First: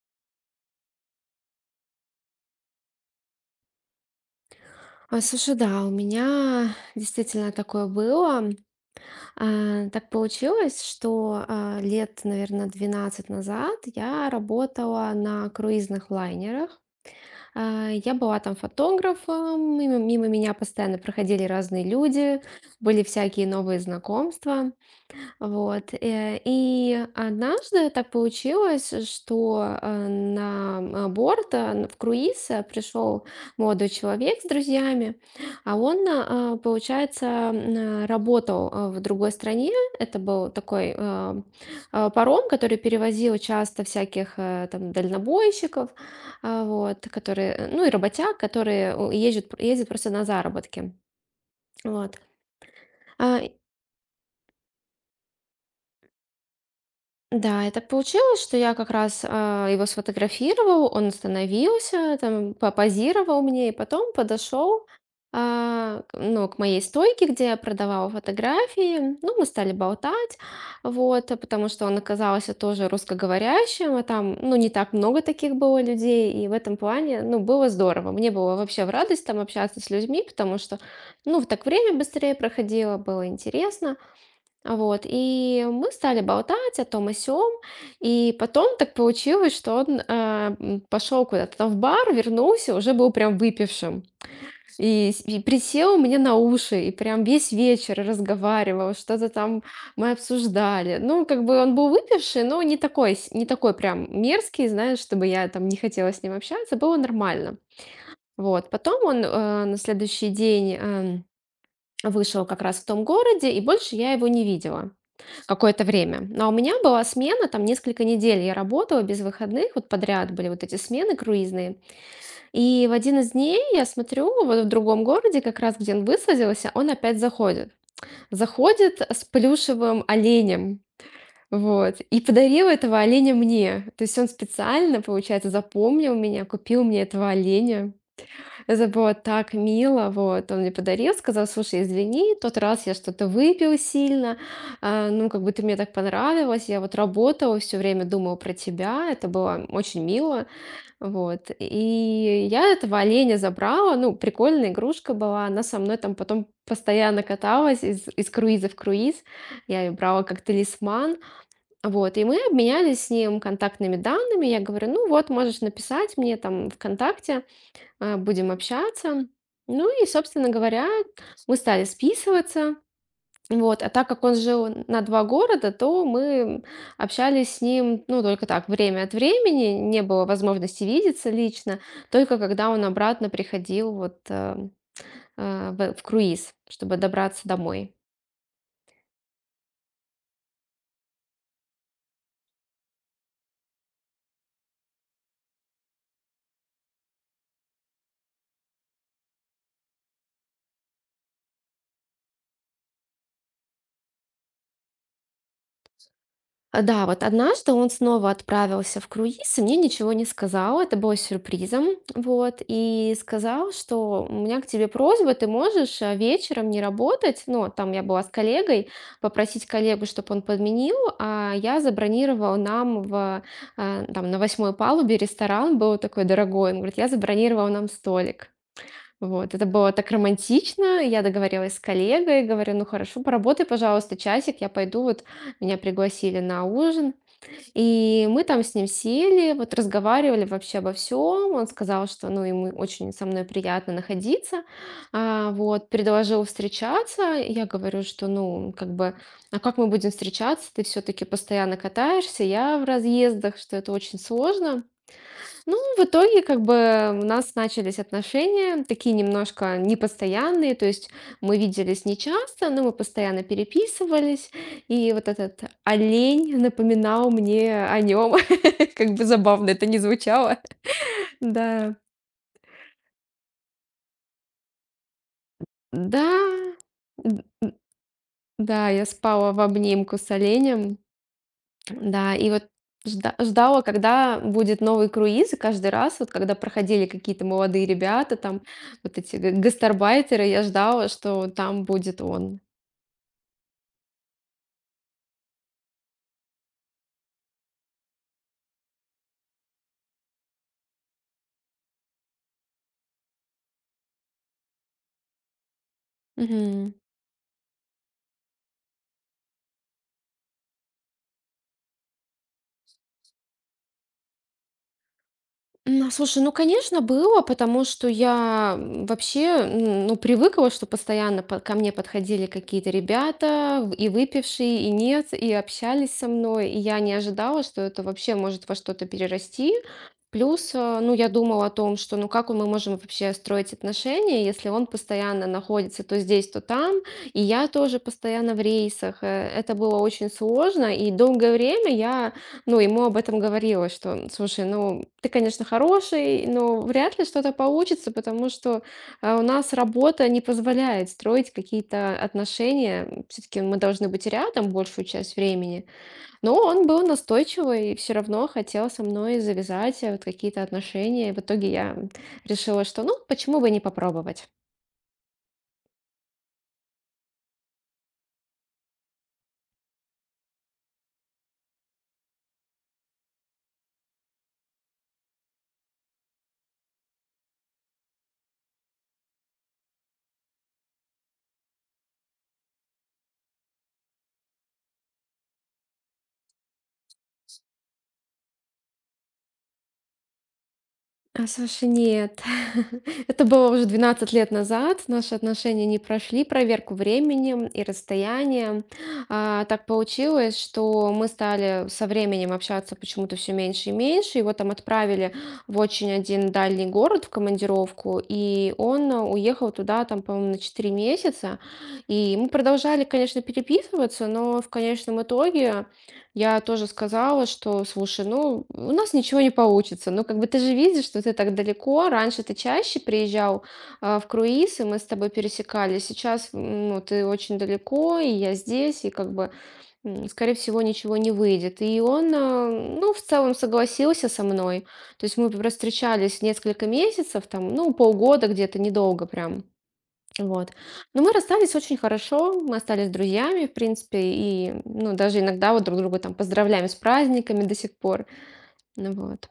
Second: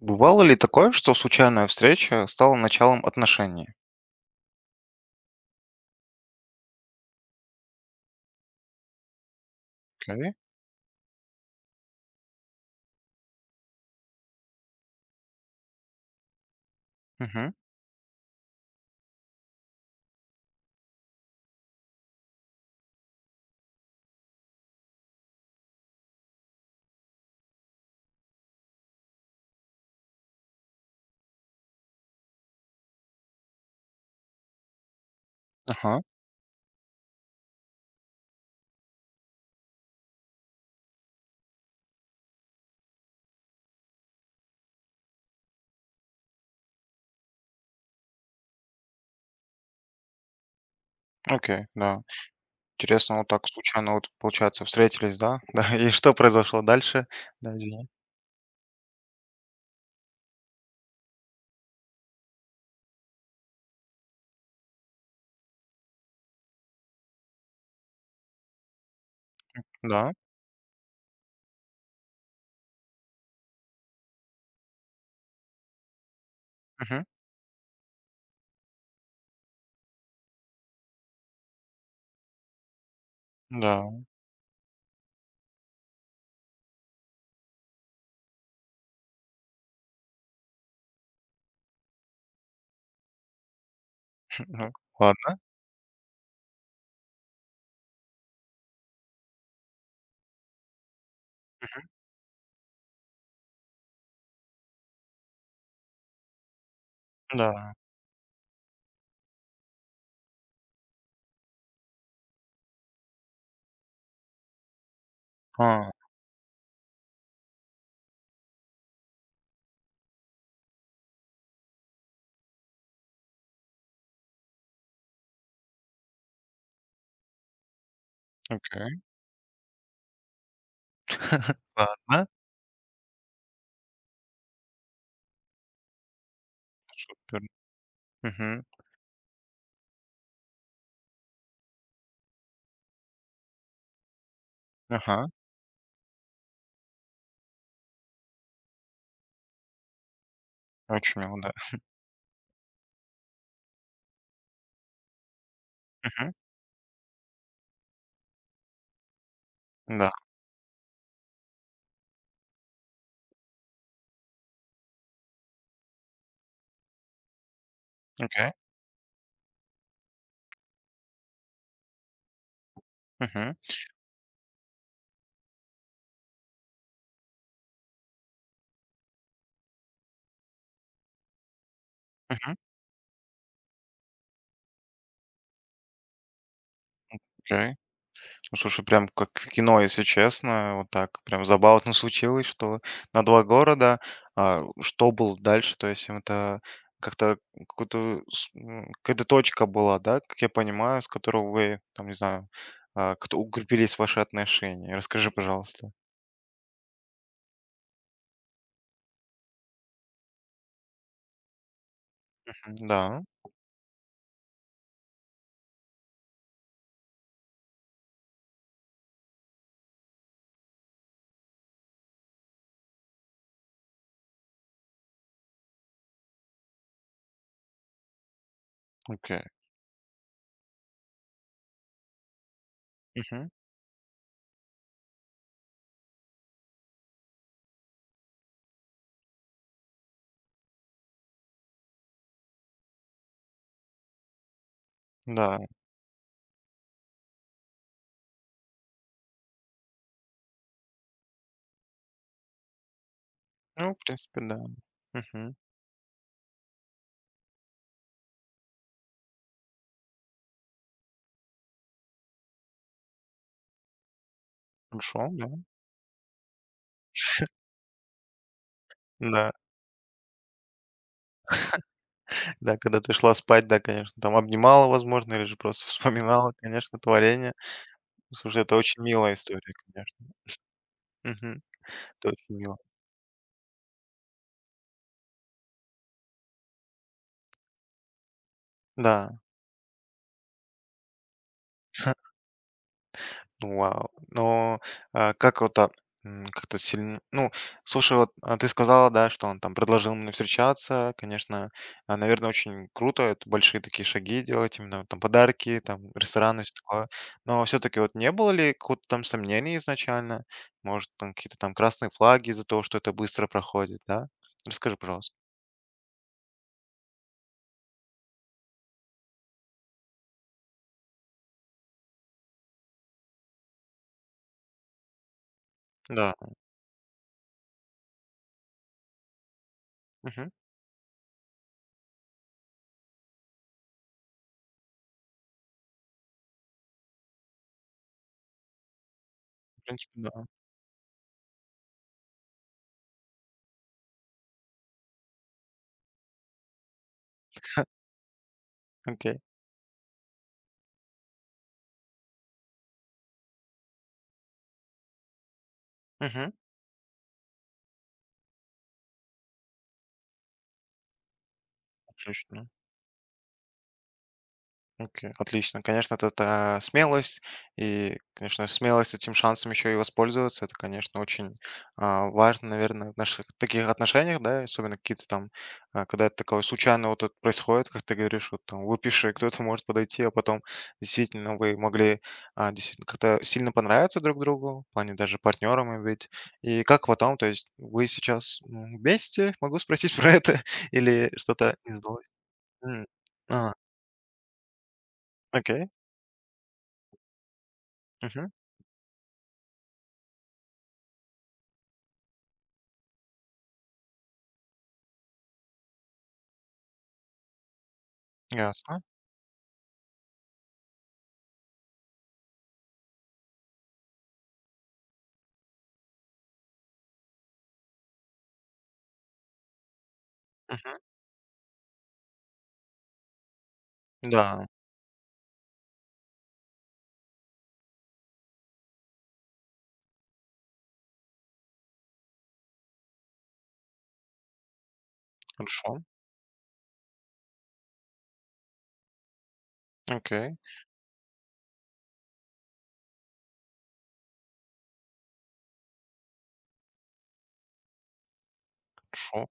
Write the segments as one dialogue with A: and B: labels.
A: Бывало ли такое, что случайная встреча стала началом отношений?
B: Ой, слушай, да, у меня действительно такое было. Так
A: Окей.
B: получилось, что лет, наверное, 12 назад я работала на круизных лайнерах.
A: Мгм.
B: Я была там фотографом, мимо меня постоянно проходили разные люди, были всякие новые знакомства. Вот, и однажды так получилось, что, э, на, м, а, борт, э, н- в круиз пришел молодой человек с друзьями, а
A: Ага.
B: он, получается, работал в другой стране. Это был такой паром, который перевозил часто всяких там дальнобойщиков, вот, которые, ну и работяг, которые ездят просто на заработки.
A: Окей, да.
B: Вот.
A: Интересно, вот
B: А,
A: так случайно вот, получается, встретились, да? Да, и что произошло дальше? Да,
B: Да, и так
A: извини.
B: получилось, что я как раз, его сфотографировала, он остановился, там попозировал мне и потом подошел, к моей стойке, где я продавала фотографии. Ну, мы стали
A: Да.
B: болтать, вот, а потому что он оказался тоже русскоговорящим, а там, ну, не так много таких было людей, и в этом
A: Мгм.
B: плане, ну, было здорово. Мне было вообще в радость там общаться с людьми, потому что, ну, так время быстрее проходило, было
A: Да.
B: интересно. Вот, и мы стали болтать о том, и сём. И потом так получилось, что он, пошёл куда-то там в бар, вернулся, уже был прям выпившим.
A: Мгм.
B: И с
A: Ладно.
B: и присел мне на уши, и прям весь вечер разговаривал, что-то там мы обсуждали. Ну, как бы он был выпивший, но не такой прям мерзкий, знаешь, чтобы я там не хотела с ним общаться, было нормально.
A: Да.
B: Вот, потом он, на следующий день, вышел как раз в том городе, и больше я его не видела. Какое-то
A: А,
B: время. Но у меня была смена, там несколько недель я работала без выходных, вот подряд были вот эти смены круизные. И в один из дней я смотрю, вот в другом городе, как раз где он высадился, он опять заходит.
A: окей.
B: Заходит с плюшевым оленем. Вот. И
A: Ладно.
B: подарил этого оленя мне. То есть он специально, получается, запомнил меня, купил мне этого
A: Тор.
B: оленя.
A: Мгм.
B: Это было так мило, вот. Он мне подарил, сказал: «Слушай, извини, тот раз я что-то выпил сильно,
A: Ага.
B: ну, как бы ты мне так понравилась, я вот работала все время думала про тебя». Это было очень мило,
A: Очень мило,
B: вот.
A: да.
B: И я этого оленя забрала, ну, прикольная игрушка была, она со мной там
A: Мгм.
B: потом постоянно каталась из круиза в круиз. Я её
A: Да.
B: брала как талисман, вот. И мы обменялись с ним контактными данными. Я говорю: «Ну вот, можешь написать мне там ВКонтакте»,
A: Окей.
B: будем общаться. Ну и, собственно говоря, мы стали списываться.
A: Мгм.
B: Вот. А так как он жил на два города, то мы общались с ним, ну, только так, время от времени, не было возможности видеться лично, только
A: Мгм.
B: когда он обратно приходил в круиз, чтобы добраться
A: Окей.
B: домой.
A: Ну, слушай, прям как в кино, если честно. Вот так прям забавно случилось, что на 2 города. А, что было дальше? То есть им это как-то какую-то какая-то точка была, да, как я понимаю, с которой вы, там, не знаю, а, как-то укрепились ваши отношения. Расскажи, пожалуйста.
B: Да, вот однажды он снова отправился в круиз и мне ничего не сказал. Это было сюрпризом. Вот.
A: Мгм.
B: И
A: Да,
B: сказал, что у меня к тебе просьба, ты можешь вечером не работать. Ну, вот там я была с коллегой, попросить коллегу, чтобы он подменил, а я забронировала нам на 8-й палубе ресторан, был такой дорогой. Он говорит, я забронировала нам столик.
A: окей.
B: Вот, это было так романтично. Я договорилась с коллегой, говорю: «Ну хорошо,
A: Мгм.
B: поработай, пожалуйста, часик, я пойду». Вот меня пригласили на ужин, и мы там с ним сели, вот разговаривали вообще обо всем. Он сказал, что, ну, ему очень со мной приятно находиться,
A: Да.
B: вот, предложил встречаться. Я говорю, что, ну, как бы: «А как мы будем встречаться? Ты все таки постоянно катаешься, я в разъездах», что это
A: Ну, в
B: очень
A: принципе, да.
B: сложно.
A: Мгм.
B: Ну, в итоге, как бы, у нас начались отношения, такие немножко непостоянные, то есть мы виделись нечасто, но мы постоянно переписывались, и
A: Хорошо,
B: вот
A: да.
B: этот олень напоминал мне о нем, как бы
A: Да.
B: забавно это не звучало. Да,
A: Да, когда ты шла спать, да, конечно, там обнимала, возможно, или же просто
B: да,
A: вспоминала, конечно,
B: д-
A: творение.
B: д-
A: Слушай, это
B: да,
A: очень
B: я
A: милая
B: спала в
A: история,
B: обнимку
A: конечно.
B: с оленем.
A: Мгм. Это
B: Да, и
A: очень
B: вот
A: мило.
B: ждала, когда будет новый круиз, и каждый раз, вот когда проходили какие-то молодые ребята, там вот эти
A: Да,
B: га гастарбайтеры, я ждала, что там будет он.
A: ну вау. Но, а, как вот так, как-то сильно. Ну, слушай, вот, а, ты сказала, да, что он там предложил мне встречаться. Конечно, а, наверное, очень круто это большие такие шаги делать, именно там подарки, там рестораны, всё
B: Мгм.
A: такое. Но все таки вот не было ли какого-то там сомнений изначально? Может, там какие-то там красные флаги из-за того, что это быстро проходит, да? Расскажи, пожалуйста.
B: Ну, слушай, ну, конечно, было, потому что я вообще, ну, привыкла, что постоянно ко мне подходили какие-то ребята, и выпившие, и нет, и общались со
A: Да.
B: мной, и я не ожидала, что это вообще может во что-то перерасти.
A: Мгм.
B: Плюс, ну, я думала о том, что, ну, как мы можем вообще строить отношения, если он постоянно находится то здесь, то там, и я тоже постоянно в рейсах. Это
A: В
B: было
A: принципе,
B: очень
A: да.
B: сложно, и долгое время я ну, ему об этом говорила, что, слушай, ну, ты, конечно, хороший, но вряд ли что-то получится, потому что
A: Окей.
B: у нас работа не позволяет строить какие-то отношения. Все-таки мы должны быть рядом большую часть времени.
A: Мгм.
B: Но он был настойчивый и все равно хотел со мной завязать вот какие-то отношения. И в итоге я
A: Отлично.
B: решила, что, ну, почему бы не попробовать.
A: Окей, отлично. Конечно, это та смелость, и, конечно, смелость этим шансом еще и воспользоваться. Это, конечно, очень а, важно, наверное, в наших таких отношениях, да, особенно какие-то там, а, когда это такое случайно вот это происходит, как ты говоришь, вот там выпиши, кто-то может подойти, а потом действительно вы могли а, действительно как-то сильно понравиться друг другу, в плане даже партнерами быть. И как потом, то есть вы сейчас вместе, могу спросить про это, или что-то
B: Слушай,
A: не сдалось?
B: нет.
A: М.
B: Это было
A: А,
B: уже 12 лет назад. Наши отношения
A: окей.
B: не прошли проверку временем и
A: Мгм.
B: расстоянием. Так получилось, что мы стали со временем общаться почему-то все меньше и меньше. Его там отправили в очень один дальний город в командировку, и
A: Ясно.
B: он уехал туда там, по-моему, на 4 месяца. И мы продолжали, конечно, переписываться, но в конечном итоге я тоже сказала, что слушай, ну, у нас ничего не получится. Ну, как бы ты же
A: Мгм.
B: видишь, что ты так далеко. Раньше ты чаще приезжал в
A: Да,
B: круиз, и мы с тобой пересекались. Сейчас, ну, ты очень далеко, и я здесь, и как бы, скорее всего, ничего не выйдет. И он, ну, в целом согласился со мной. То есть мы
A: хорошо.
B: встречались несколько месяцев, там, ну, полгода где-то, недолго прям.
A: Окей,
B: Вот. Но мы расстались очень хорошо, мы остались друзьями, в принципе, и, ну, даже иногда вот друг друга там поздравляем с праздниками до сих пор. Ну
A: хорошо.
B: Вот.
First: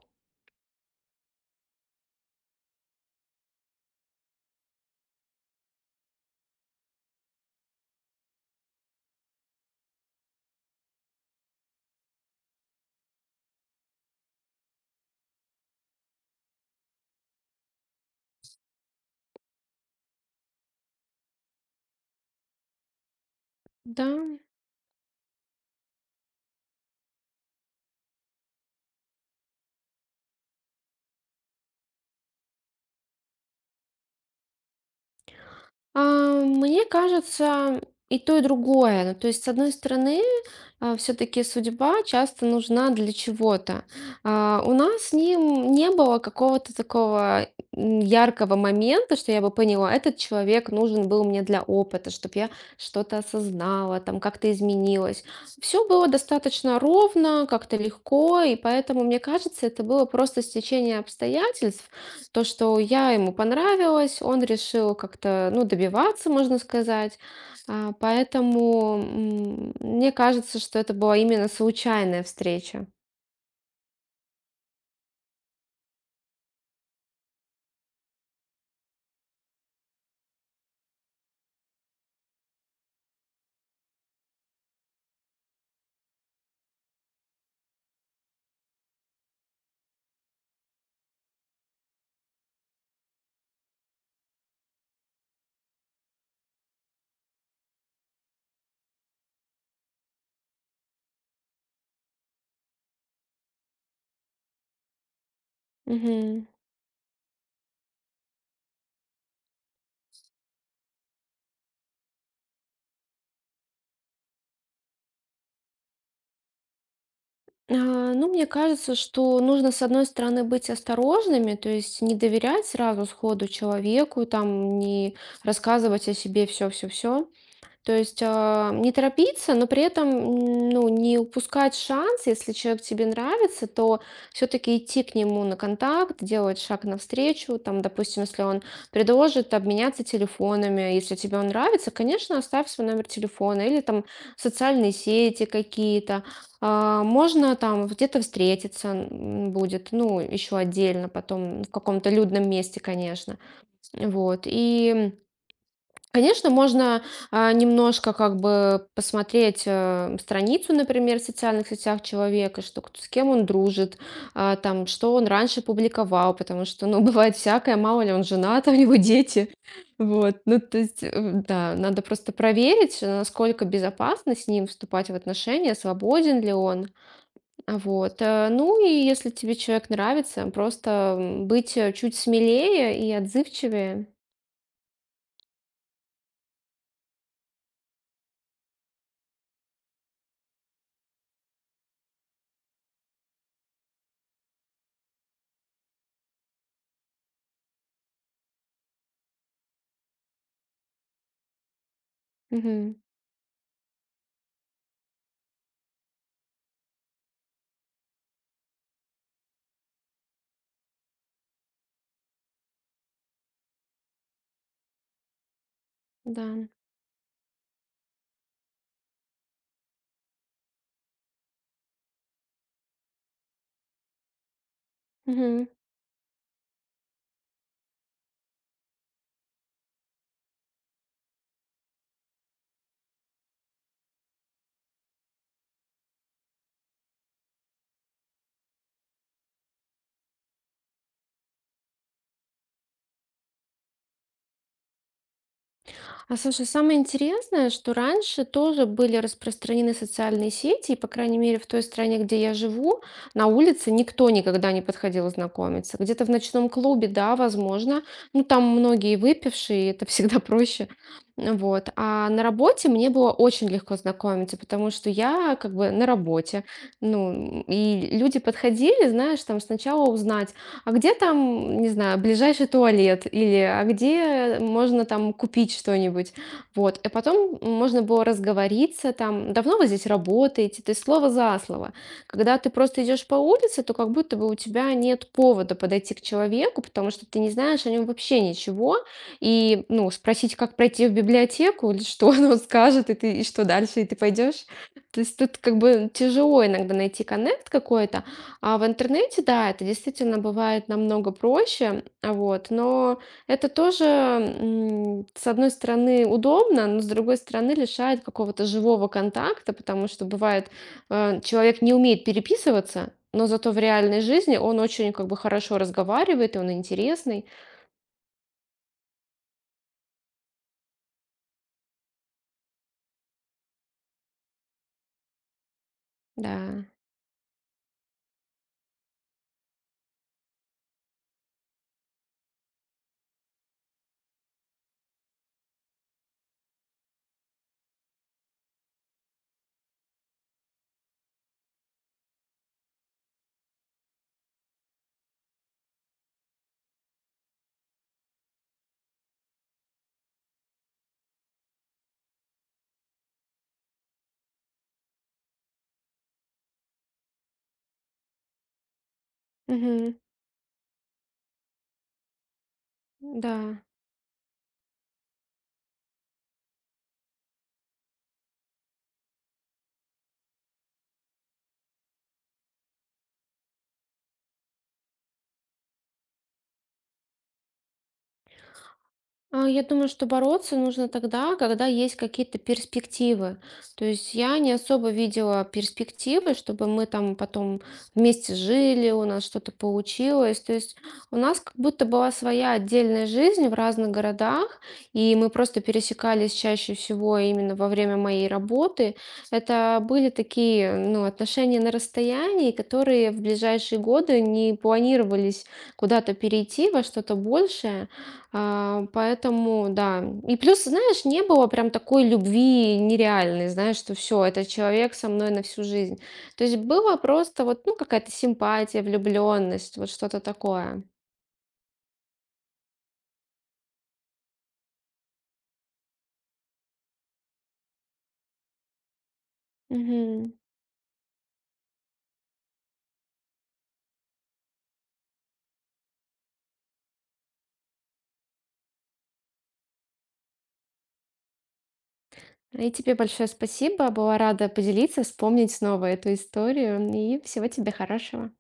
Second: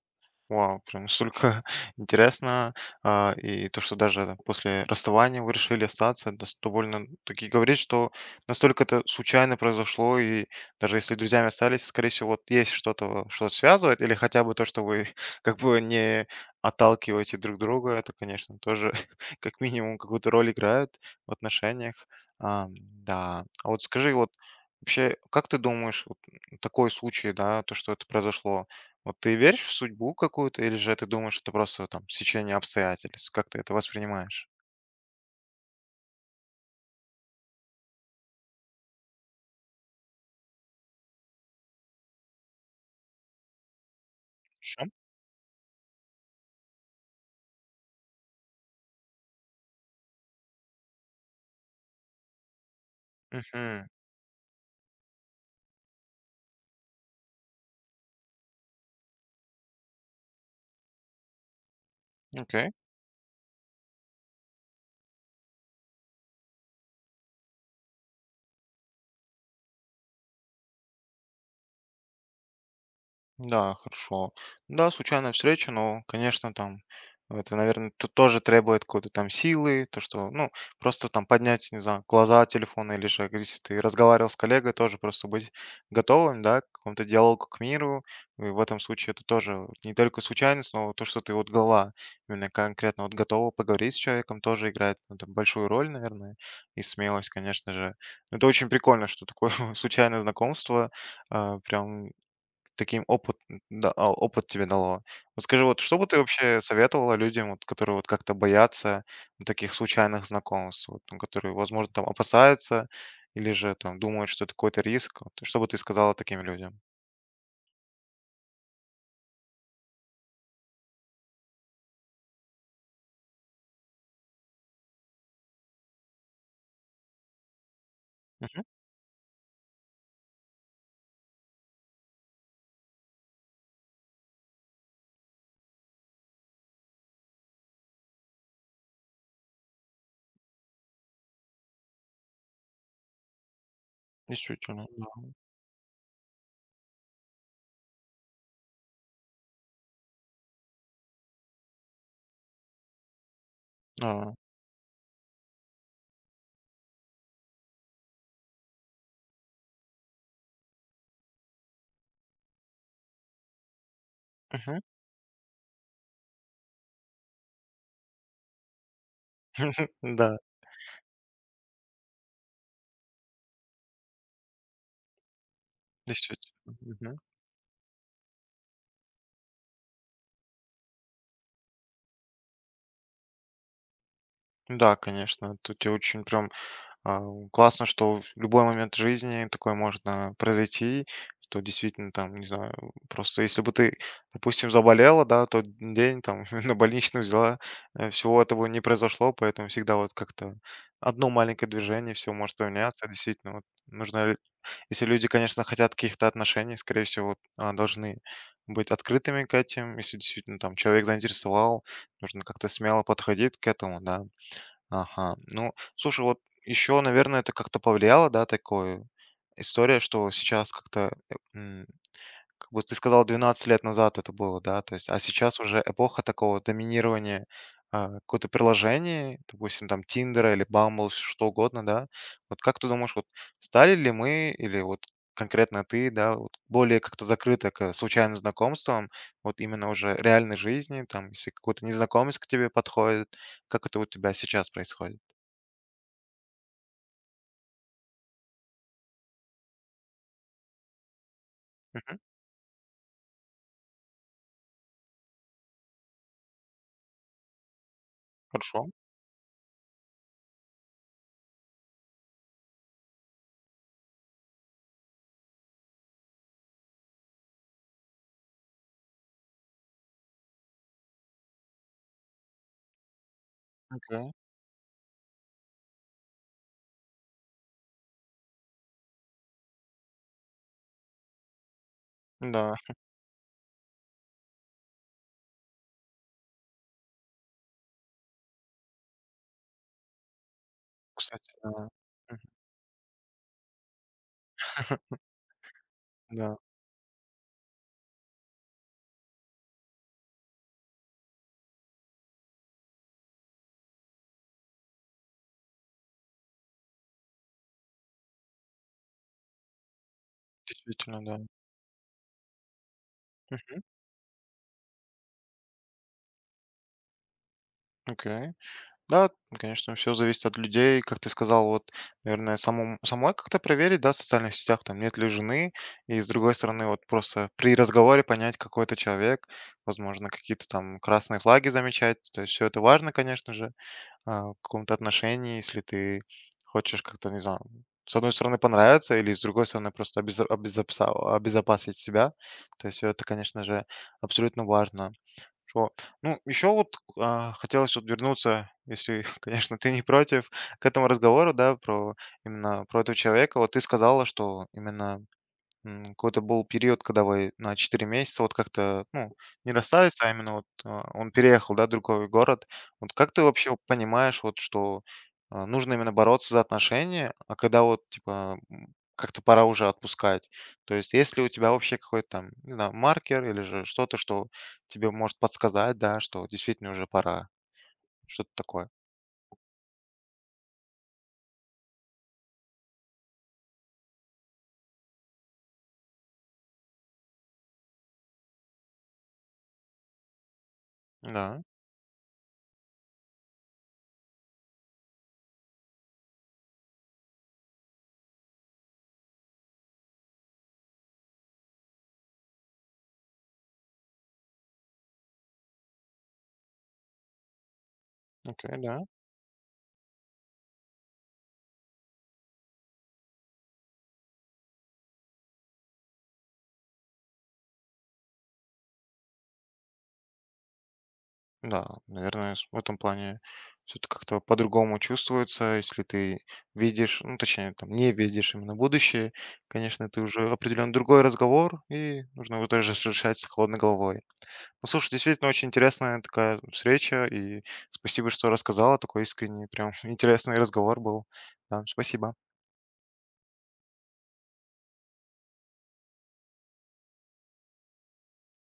A: Вау, прям настолько интересно. А, и то, что даже после расставания вы решили остаться, это довольно-таки говорит, что настолько это случайно произошло, и даже если друзьями остались, скорее всего, вот есть что-то, что связывает, или хотя бы то, что вы как бы не отталкиваете друг друга, это, конечно, тоже как минимум какую-то роль играет в отношениях. А, да. А вот
B: Да.
A: скажи, вот вообще, как ты думаешь, вот такой случай, да, то, что это произошло, вот ты веришь в судьбу какую-то или же ты думаешь, это просто там стечение обстоятельств? Как ты это воспринимаешь?
B: Мне кажется, и то, и другое. Ну, то есть, с одной стороны, все-таки судьба часто нужна для чего-то. У
A: Хорошо.
B: нас с ним не было какого-то такого яркого момента, что я бы поняла, этот человек нужен был мне для опыта, чтобы я что-то
A: Мгм.
B: осознала, там как-то изменилась. Все было достаточно ровно, как-то легко, и поэтому, мне кажется, это было просто стечение обстоятельств, то,
A: Окей.
B: что я ему понравилась, он решил как-то, ну, добиваться, можно сказать. Поэтому мне кажется, что это была именно случайная встреча.
A: Да, хорошо. Да, случайная встреча, но, конечно, там это, наверное, тут тоже требует какой-то там силы, то, что, ну, просто там поднять, не знаю, глаза от телефона или же, как если ты разговаривал с коллегой, тоже просто быть готовым, да, к какому-то диалогу, к миру. И в этом случае это тоже вот не только случайность, но то, что ты вот голова именно конкретно вот готова поговорить с человеком, тоже играет, ну, там, большую роль, наверное, и смелость, конечно же. Это очень прикольно, что такое случайное знакомство, а, прям. Таким опыт, да, а, опыт тебе дало. Вот скажи, вот что бы ты
B: Мгм.
A: вообще советовала людям, вот, которые вот как-то боятся вот таких случайных знакомств, вот, ну, которые, возможно, там опасаются или же там думают, что это какой-то риск? Вот что бы ты сказала таким людям?
B: А, Ну, мне кажется, что нужно, с одной стороны, быть осторожными, то есть не доверять сразу сходу человеку, там, не рассказывать о себе все-все-все. То есть,
A: Мгм.
B: не торопиться, но при этом, ну, не упускать шанс. Если человек тебе нравится, то все-таки идти к нему на контакт, делать шаг навстречу. Там, допустим, если он предложит обменяться телефонами, если тебе он нравится, конечно, оставь свой номер телефона или там
A: Действительно,
B: социальные
A: да.
B: сети какие-то. Можно там где-то встретиться будет, ну, еще отдельно потом в каком-то людном месте, конечно.
A: Да.
B: Вот. И конечно, можно, немножко как бы посмотреть, страницу, например, в социальных сетях человека, что кто с кем он дружит,
A: Мгм.
B: там, что он раньше публиковал, потому что, ну, бывает всякое, мало ли он женат, а у него дети.
A: Да,
B: Вот, ну, то есть, да, надо просто проверить, насколько безопасно с ним вступать в отношения, свободен
A: действительно.
B: ли он.
A: Мгм.
B: Вот, ну, и если тебе человек нравится, просто, быть, чуть смелее и отзывчивее.
A: Да, конечно. Тут я очень прям. А, классно, что в любой момент жизни такое можно произойти, что действительно там, не знаю, просто если бы ты, допустим, заболела, да, тот день там на больничную взяла, всего этого не произошло, поэтому всегда вот как-то одно маленькое движение, все может
B: Мгм.
A: поменяться. Действительно, вот нужно, если люди, конечно, хотят каких-то отношений, скорее всего, вот, а, должны быть открытыми к этим. Если действительно там человек заинтересовал, нужно как-то смело подходить к этому, да. Ага. Ну, слушай, вот
B: Да.
A: еще, наверное, это как-то повлияло, да, такое история, что сейчас как-то, как бы ты сказал, 12 лет назад это было, да, то есть, а сейчас
B: Мгм.
A: уже эпоха такого доминирования а, какое-то приложение, допустим, там Тиндера или Bumble, что угодно, да. Вот как ты думаешь, вот стали ли мы или вот конкретно ты, да, вот более как-то закрыто к случайным знакомствам, вот именно уже реальной жизни, там, если какой-то незнакомец к тебе подходит, как это у тебя сейчас происходит?
B: Слушай, самое интересное, что раньше тоже были распространены социальные сети, и, по крайней мере, в той
A: Мгм.
B: стране, где я живу, на улице никто никогда не подходил знакомиться. Где-то в ночном клубе, да, возможно, ну там
A: Хорошо.
B: многие выпившие, и это всегда проще. Вот. А на работе мне было очень легко знакомиться, потому что я как бы на работе. Ну, и люди подходили, знаешь, там сначала узнать, а где там, не знаю, ближайший туалет или а
A: Окей.
B: где можно там купить что-нибудь? Вот. И потом можно было разговориться там, давно вы здесь работаете, ты слово за слово. Когда ты
A: Да,
B: просто идешь по улице, то как будто бы у тебя нет повода подойти к человеку, потому что ты не знаешь о нем вообще ничего. И, ну, спросить, как пройти в
A: кстати, да.
B: библиотеку или что он скажет, и ты, и что дальше, и ты пойдешь. То есть тут как бы
A: Да,
B: тяжело иногда найти коннект какой-то, а в интернете, да, это действительно бывает намного проще, вот, но это тоже, с одной стороны, удобно, но с другой стороны, лишает какого-то живого контакта, потому что бывает,
A: действительно, да.
B: человек не умеет переписываться, но зато в
A: Мгм.
B: реальной жизни он очень как бы хорошо разговаривает, и он интересный.
A: Окей. Да, конечно, все зависит от людей. Как ты сказал, вот, наверное, самому самой как-то проверить, да, в социальных сетях, там, нет ли жены. И, с другой
B: Да.
A: стороны, вот просто при разговоре понять, какой это человек, возможно, какие-то там красные флаги замечать. То есть все это важно, конечно же. А, в каком-то отношении, если ты хочешь как-то, не знаю, с одной стороны понравиться или с другой стороны просто обезопасить себя. То есть это, конечно же, абсолютно важно. Что... Ну, еще вот а, хотелось вот вернуться, если, конечно, ты не против, к этому разговору, да, про именно про этого человека. Вот ты сказала, что именно. Какой-то был период, когда вы на 4 месяца вот как-то, ну, не
B: Мгм.
A: расстались, а именно вот, а, он переехал, да, в другой город. Вот как ты
B: Да.
A: вообще понимаешь, вот что, а, нужно именно бороться за отношения, а когда вот, типа, как-то пора уже отпускать? То есть есть ли у тебя вообще какой-то там, не знаю, маркер или же что-то, что тебе может подсказать, да, что действительно уже пора? Что-то такое.
B: Я думаю, что бороться нужно тогда, когда есть какие-то перспективы. То есть я не особо видела перспективы, чтобы мы там потом вместе жили, у нас что-то получилось. То есть у нас
A: Да,
B: как будто была своя отдельная жизнь в разных городах, и мы просто пересекались чаще всего именно во время моей работы. Это были такие, ну, отношения на расстоянии, которые в ближайшие годы не планировались куда-то перейти во что-то большее.
A: окей, да.
B: Поэтому, да. И плюс, знаешь, не было прям такой любви нереальной, знаешь, что все, это человек со мной на всю жизнь. То есть было просто вот, ну, какая-то симпатия, влюбленность, вот что-то такое.
A: Да, наверное, в этом плане все это как-то по-другому чувствуется, если ты видишь, ну, точнее, там, не видишь именно будущее, конечно, ты уже
B: Мгм.
A: определен другой разговор, и нужно его тоже решать с холодной головой. Ну, слушай, действительно очень интересная такая встреча, и спасибо, что рассказала, такой искренний, прям интересный разговор был. Да, спасибо.
B: И тебе большое спасибо. Была рада поделиться, вспомнить снова эту историю. И всего тебе хорошего.